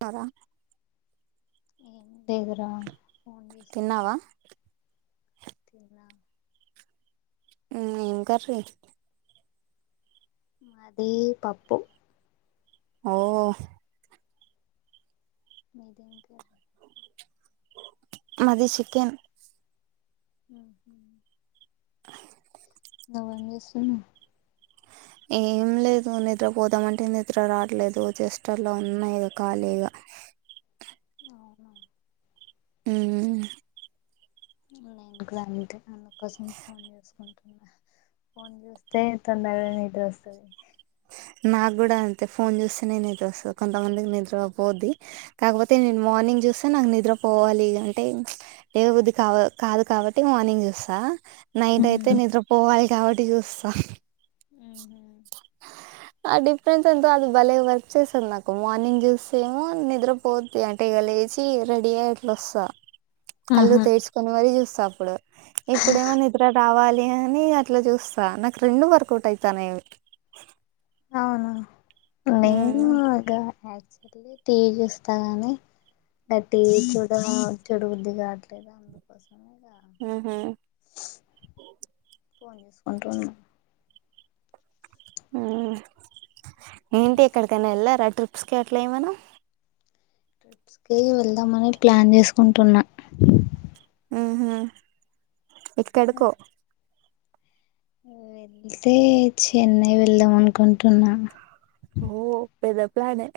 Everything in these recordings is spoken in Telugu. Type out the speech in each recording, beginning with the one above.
నర ఏ దగర ఫోన్ తిన్నావా చేసుకుంటున్న్ తిన్నా ఏం కర్రీ మాది పప్పు ఓ మీది ఏం కర్రీ మాది చికెన్ మ్మ్ నువెం చేస్తునవ్ ఏం లేదు నిద్రపోదామంటే నిద్ర రావట్లేదు జస్ట్ అట్లా ఉన్న ఈగ ఖాళీగా అవునా మ్మ్మ్ అంటే అందుకోసం ఫోన్ చూసుకుంటున్నా ఫోన్ చూస్తే తొందరగా నిద్ర వస్తది నాకు కూడా అంతే ఫోన్ చూస్తేనే నిద్ర వస్తది కొంతమందికి నిద్రపోద్ది కాకపోతే నేను మార్నింగ్ చూస్తే నాకు నిద్రపోవాలి అంటే లేవబుధి కా కాదు కాబట్టి మార్నింగ్ చూస్తా నైట్ అయితే ఉమ్. నిద్ర పోవాలి కాబట్టి చూస్తా మ్మ్ హు ఆ డిఫరెన్స్ ఎంతో అది భలే వర్క్ చేస్తది నాకు మార్నింగ్ చూస్తేమో నిద్రపోద్ది అంటే ఇక లేచి రెడీ అయ్య అట్లా వస్తా కళ్లు ఆహా తెర్చు కొని మరీ చూస్త అప్పుడు ఇప్పుడు ఏమో నిద్ర రావాలి ఏముంది అట్లా చూస్తా నాకు రెండు వర్కౌట్ అయితన్నాయి అవి అవునా నేను ఉమ్ ఆగా న్యాచురల్ టీ వీ చూస్తా గాని నా టీ వీ చూడ చుడబుద్ధి కావట్లేదు అందుకోసమే హ్మ్ హు పోన్ చూసుకుంటు ఉన్న మ్మ్ ఏంటి ఇంకా ఎక్కడికైనా వెళ్ళారా ట్రిప్ గట్ల ఏమన్నా ట్రిప్స్ కి వెళ్దాంమని ప్లాన్ చేసుకుంటున్నా హ్మ్ హు ఎక్కడకో వెళ్తే చెన్నై వెళ్దాం అనుకుంటు టున్నా ఓ పెద్ద ప్లాన్ హే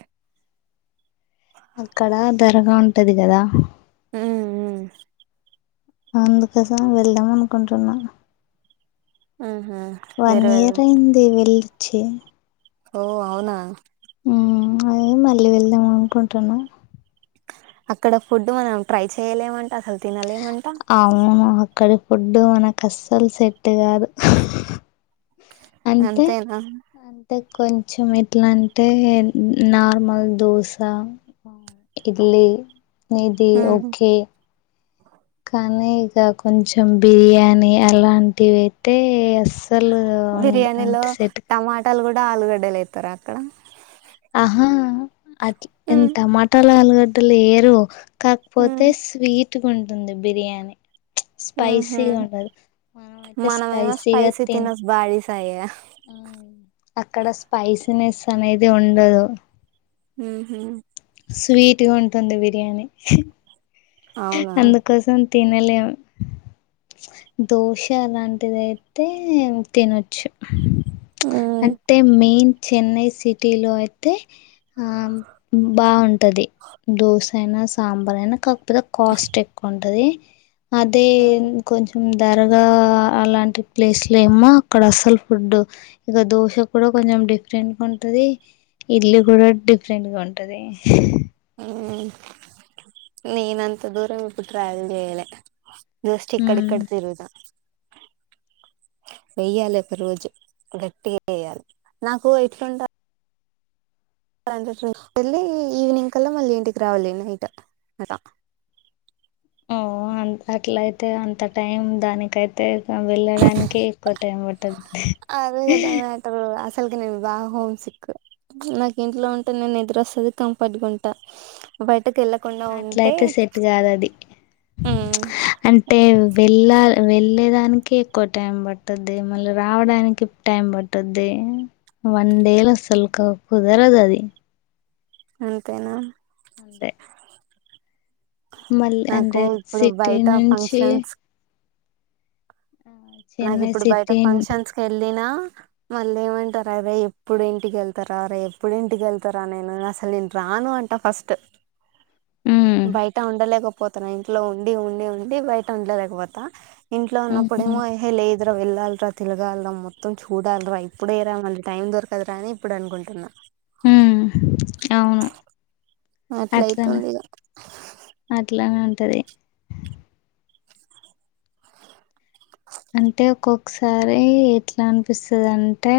అక్కడ ధరగా ఉంటది కదా మ్మ్ మ్మ్ అందుకోసం వెళ్దాం అనుకుంటున్నా ఉహు వన్ మీరు వెళ్ ఇయర్ అయింది వెళ్ళి చేే ఓ అవునా మ్మ్ అదే మళ్ళీ వెళ్దాం అనుకుంటున్న అక్కడ ఫుడ్ మనం ట్రై చెయలేమంటే అసలు తినలేమ అవునూ అక్కడె ఫుడ్డు మనక్ అస్సల్ సెట్టు కాదు అంటే అంతేనా అంటే కొంచెం ఎట్లా అంటే నార్మల్ దోశ ఇడ్లీ ఇది ఉహు ఓకే కానీ ఇక కొంచెం బిర్యానీ అలాంటివి ఐతే సల్ బిర్యానీలో అంటే సెట్ టమాటాలు కూడా ఆలుగడ్డలు ఏత్తరా అక్కడ ఆహా అట్ల్ ఉమ్ ఎంత మాట ఆలుగడ్డలు ఏయరూ కాక్పోతే ఉమ్ స్వీట్ వుంటుంది బిర్యానీ హహ స్పైసీగా ఉండదు మనమైతే మనమేమో స్పైసీగా స్పైసీ తిన్ తినస్ బాడీసాయే అక్కడ స్పైసీనెస్ అనేద్ ది ఉండదు మ్ హ్ స్వీట్ గ ఉంటుంది బిర్యానీ అవునా అందు కోసం తినలేమ్ దోశ లాంటిది అయితే తినొచ్చు ఆ అంటె మెయిన్ చెన్నై సిటీలొ అయితే ఆ బాగుంటది దోశ అయిన సాంబార్ అయిన కాక్పోతె అదే ఇ కొంచం ధరగా అలాంటి ప్లేస్లేమో అక్కడ అసల్ ఫుడ్ ఇగ దోశ కూడ కొంచెం డిఫరెంట్గా ఉంటది ఇడ్లీ కూడ డిఫరెంట్గ ఉంటది హ నేనంత దూరం ఎప్పుడు ట్రావెల్ చేయలే జస్ట్ మ్మ్. ఇక్కడిక్కడ తిరిగుత వెయ్యాలి ఒక రోజు గట్టిగా ఎయ్యాలి నాకు ఎట్లుంట అంత చూసుకెళ్ళీ ఈవినింగ్ కల్ల మళ్ళీ ఇంటికి రావాలి నైట్ అలా ఓ అంత్ అట్లయితే అంత టైం దానికైతే వెళ్ళడానికీ ఎక్కువ టైం పట్టద్ [inaudible] బాగ హోం సిక్ నాకు ఇంట్లో ఉంటేనె నిద్రొస్తది కంఫర్ట్ గుంట బైట్ అట్లయితె సెట్ గాదు అది ఉమ్ అంటే వెళ్ళాల్ వెళ్ళేదానికి ఎక్కువ టైం పట్టుద్ది మళ్ళీ రావడానికి టైం పట్టుద్ది వన్ డేలొ అసల్క్ కుదరదు అది అంతేనా అంతె మళ్ళీ నాకు అంటె ఇప్పుడు సిటీ బయట నుంచి ఫంక్షన్స్ ఆ, నాకు చెన్నై ఇప్పుడు బయట సిటీ ఫంక్షన్స్ కి యెళ్లినా మళ్ళ ఏమంటార రే ఎప్పుడు ఇంటికి వెళ్తారా రే ఎప్పుడు ఇంటికి వెళ్తారా నేను అసలు నేను రాను అంట ఫస్ట్ ఉమ్ బయట ఉండలేక పోతన ఇంట్లో ఉండి ఉండి ఉండి బయట ఉండలేకపోతా ఇంట్లో ఉహు ఉన్నప్పుడేమో ఇ వెళ్ళాలిరా తిలగాలరా మొత్తం చూడాలర ఇప్పుడే రా మళ్ళీ టైం దొరకదరా అని ఇప్పుడు అనుకుంటున్నా ఉ అట్లనె అట్లయితుంది ఇగ అట్లనె తది అంటె ఒక్కొక్కసారి ఎట్ల అనిపిస్తదంటె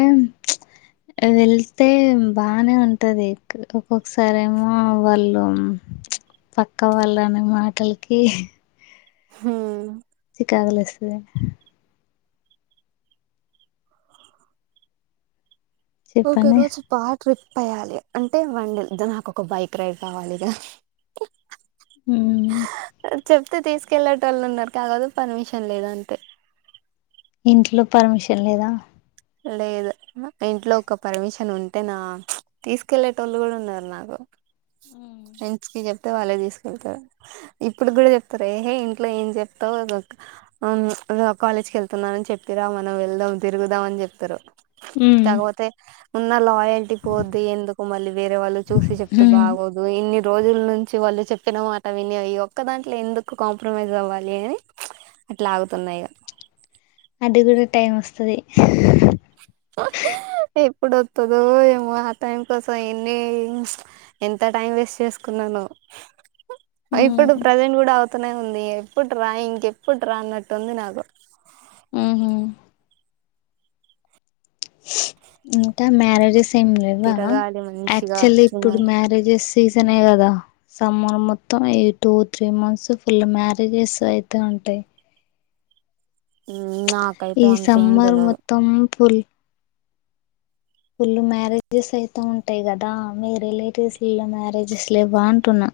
వెళ్తే బానె ఉంటది ఒక్కొక్కసారేమో వాళ్ళు పక్క వాళ్ళు అనే మాటలకి ఉ త్యాగలేస్తది చెప్పండి ఒక్కరోజు పాత్ర పోయాలి అంటే వడి నాకు ఒక బైక్ రైడ్ కావాలి ర ఉ చెప్తే తీసుకెళ్లేటోళ్లున్నారు కాకపోతె పర్మిషన్ లేదు అంతె ఇంట్లో పర్మిషన్ లేదా లేదు ఇంట్లో ఒక పర్మిషన్ ఉంటే నా తీసుకెళ్ళేటోళ్ళు గూడ ఉన్నారు నాకు ఫ్రెండ్స్ కి చెప్ప వాళ్ళే తీసుకెళ్తారు ఇప్పుడు కూడా జెప్తారు ఏహే ఇంట్లో ఏం జెప్తా కాలేజ్ క వెళ్తున్నానని చెప్పిరా మనం వెళ్దాం తిరుగుదాం అని చెప్ తరు మ్మ్ కాకపోతే ఉన్నాలోయ ల్టీ పోద్దు ఎందుకు మళ్ళీ వేరే వాళ్ళు చూసి చెప్తే మ్మ్ బాగోదు ఇన్ని రోజుల నుంచి వాళ్ళు చెప్పిన మాట విని అయ్యా ఒక్కదాంట్లో ఎందుకు కాంప్రమైజ్ అవ్వాలి అని అట్లా ఆగుతున్నాయి అది గూడా టైం వస్తది ఎప్పుడు ఒత్తుదో ఏమో ఆ టైం కోసం ఎన్ని ఎంత టైం వేస్ట్ చేసుకున్నాను మ్మ్ ఇప్పుడు ప్రజెంట్ కూడా అవుతనే ఉంది ఎప్పుడు ట్రా ఇంక ఎప్పుడు రా్రా అన్నట్టు ఉంది నాకు మ్మ్ ఇంట మ్యారేజస్ సేమ్ లేవా తిరగాలి మంచిగా యాక్చువల్లీ ఇప్పుడు తినాలి మ్యారేజెస్ సీజనే గదా సమ్మర్ మొత్తం ఈ two three months full marriages అయితే ఉంటాయి నాకైతే ఈ అంతేం సమ్మర్ తెలవదు మొత్తం ఫుల్ ఫుల్లు మ్యారేజెస్ అయితే ఉంటాయి కదా మీ రిలేటివ్స్లలో మ్యారేజెస్ లో బాగుంటున్నా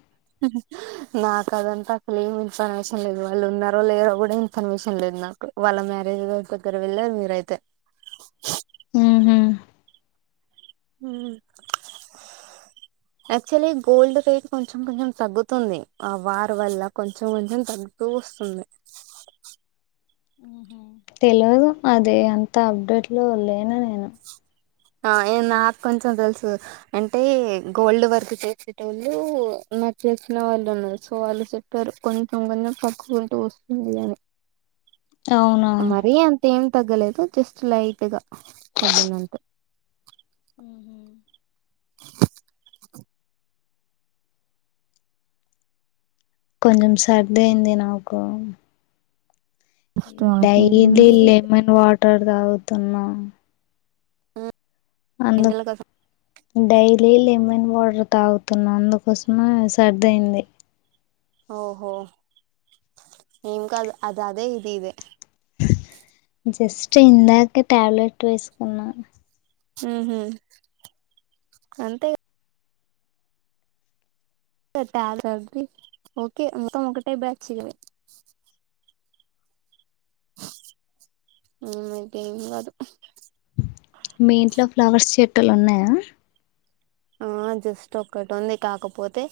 నాకు అదంతా అసలు ఏమి ఇన్ఫర్మేషన్ లేదు వాళ్ళు ఉన్నారో లేరో కూడా ఇన్ఫర్మేషన్ లేదు నాకు వాళ్ళ మ్యారేజ్ దగ్గర వెళ్ళారు మీరైతే ఊహు యాక్చువలీ గోల్డ్ రేట్ కొంచెం కొంచెం తగ్గుతుంది ఆ వార్ వల్ల కొంచెం కొంచెం తగ్గుతూ వస్తుంది తెలవదు అది అంత అప్డేట్ లో లేనా నేను ఆ నాకు కొంచెం తెలుసు అంటే గోల్డ్ వర్క్ చేసేటోళ్ళు నట్ చేసిన వాళ్ళు ఉన్నారు సో వాళ్ళు చెప్పారు కొంచెం కొంచెం పక్కుకుంటూ వస్తుంది అని అవునా మరీ అంతేం తగ్గలేదు జస్ట్ లైట్ గా తగ్గిందంతే ఊహూ కొంచెం సర్ది అయ్యింది నాకు ఈ స్టాక్ డైలింది అయింది లెమన్ వాట్ టర్ తాగుతున్నాం ఇంటల కోసం డైలీ లెమన్ వాటర్ తాగుతున్నా అందుకోసమే సర్దయ్యింది ఓహో ఏం కాదు అది అదే ఇది ఇదే జస్ట్ ఇందాకే టాబ్లెట్ వేసుకున్నా ఊహు అంతే [unintelligible] ఓకే [unintelligible] కా ఒకటే బ్యాచ్చి గదా ఉమ్మ్ అయితే ఏం కాదు మీ ఇంట్లో ఫ్లవర్స్ చెట్టులు ఉన్నాయా ఆ జస్ట్ ఒక్కటి ఉంది కాకపోతే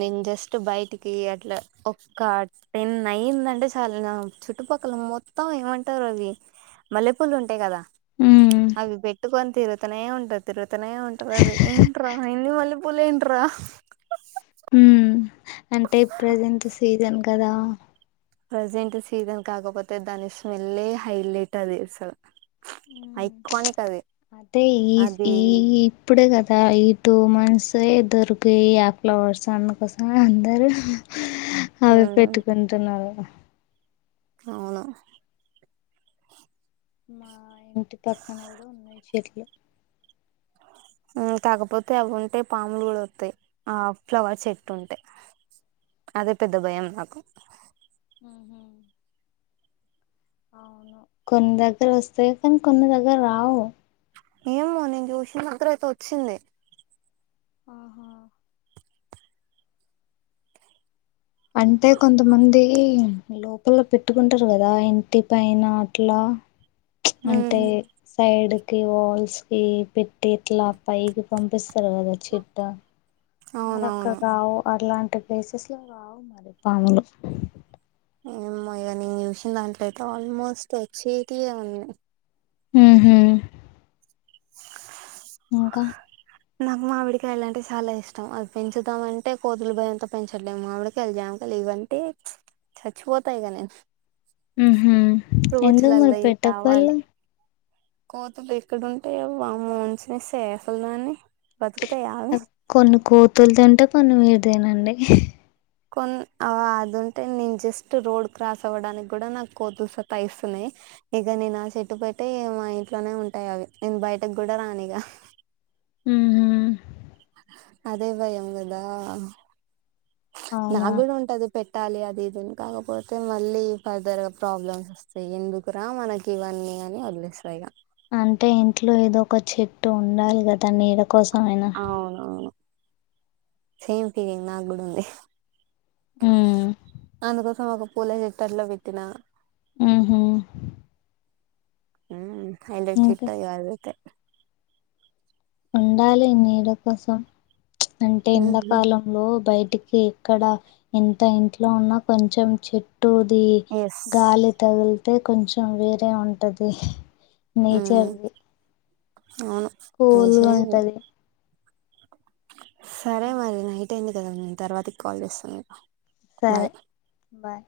నేను జస్ట్ బయటికి అట్లా ఒక్క టెన్ అయ్యిందటే చాలు నా చుట్టుపక్కల మొత్తం ఏమంటారు అవి మల్లెపూల్లు ఉంటాయి కదా ఉమ్ అవి పెట్టుకొని తిరుగుతనే ఉంటారు తిరుగు త్తనే ఉంటరు అది ఏం ట్రా ఇన్ని మల్లెపూలేంట్రా హ్మ్ అంటే ప్రజెంట్ సీజన్ కదా ప్రజెంట్ సీజన్ కాకపోతే దాని స్మెల్ ఏ హైలైట్ అది సో ఉమ్ ఐకానిక్ అది అదే ఈ అది ఈ ఇప్పుడే కదా ఈ టూ మన్ సే దొరుకయి ఆ ఫ్లవర్స్ అందుకోసమే అందరు అవి ఉమ్, పెట్టుకుంటున్నారు అవును మా ఇంటి పక్కన కూడా ఉన్నాయి చెట్లు ఉమ్మ్ కాకపోతే అవి ఉంటే పాములు కూడా వత్తాయి ఆ ఫ్లవర్ చెట్టుంటే అదే పెద్ద భయం నాకు ఆహా అవును కొన్ని దగ్గర వస్తాయి కానీ కొన్ని దగ్గర రావు ఏమో నేను చూసిన దగ్గరైతే వచ్చింది ఆహా అంటే కొంతమంది లోపల పెట్టుకుంటారు కదా ఇంటి పైన అట్లా హ్మ్ అంటే సైడు కి వాల్స్ కి పెట్టి ఇట్లా పైకి పంపిస్ [unintelligible] చిట్టా మరక్కడ అవునవును రావు అర్లాన్ టి ప్లేసెస్ లో రావు మరి పాములు ఏమో ఇగ నేను చూసిన దాంట్లో అయితే ఆల్మోస్ట్ వచ్చేటియే అన్నీ ఊహూ ఇంకా నాకు మామిడికాయలు అంటే చాలా ఇష్టం అది పెంచుదామ అంటే కోతుల భయంతో పెంచట్లేము మామిడికాయలు జామకాయలు ఇవంటే చచ్చిపోతాయి ఇగ నేను ఎందుకు మరి ఫ్రూట్స్లల్లో ఇవి పెట్టకపోయినా కావాలి ఇల్లు కోతులు ఎక్కడుంటేయ వామో ఉంచేస్తాయా అసలు దాని కొన్ని కోతులు తింటే కొన్ని మీరు తినండి [inaudible] కొన్ అదింటే నేను జస్ట్ రోడ్ క్రాస్ అవ్వడానికి కూడా నాకు కోతులు సతాయిస్తున్నాయి ఇక నేను ఆ చెట్టు పెట్టి ఏమో అయితేనే ఉంటాయి అవి నేను బయటకు కూడా రాను ఇక హ అదే భయం కదా అవునా నాకు కూడా ఉంటది పెట్టాలి అది ఇదిని కాకపోతే మళ్ళీ ఫర్దర్గా ప్రాబ్లమ్స్ వస్తాయి ఎందుకురా మనకి ఇవన్నీ అని వదిలేస్తా ఇగా అంటే ఇంట్లో ఏదో ఒక చెట్టు ఉండాలి కదా నీడ కోసమైనా సమ్ ఫీలింగ్ నాక్కూడా ఉంది ఉ అందుకోసం ఒక పూల జట్లు అట్లా పెట్టిన ఆహా అ ఏందే చిత్తగధైతే ఉండాలి నీడ కోసం అంటే ఎడాకాలంలో బయటికి ఇక్కడ ఎంత ఇంట్లో ఉన్నా కొంచెం చెట్ టుూది ఎస్ గాలి తగలి అయితే కొంచెం వేరే ఉంటది నేచర్ ది అవును నెచెర్‌ సరే మరినయి అటేంది కదా నేను తర్వాతకి కాల్ చేస్తా మీకు సరే బాయ్ బాయ్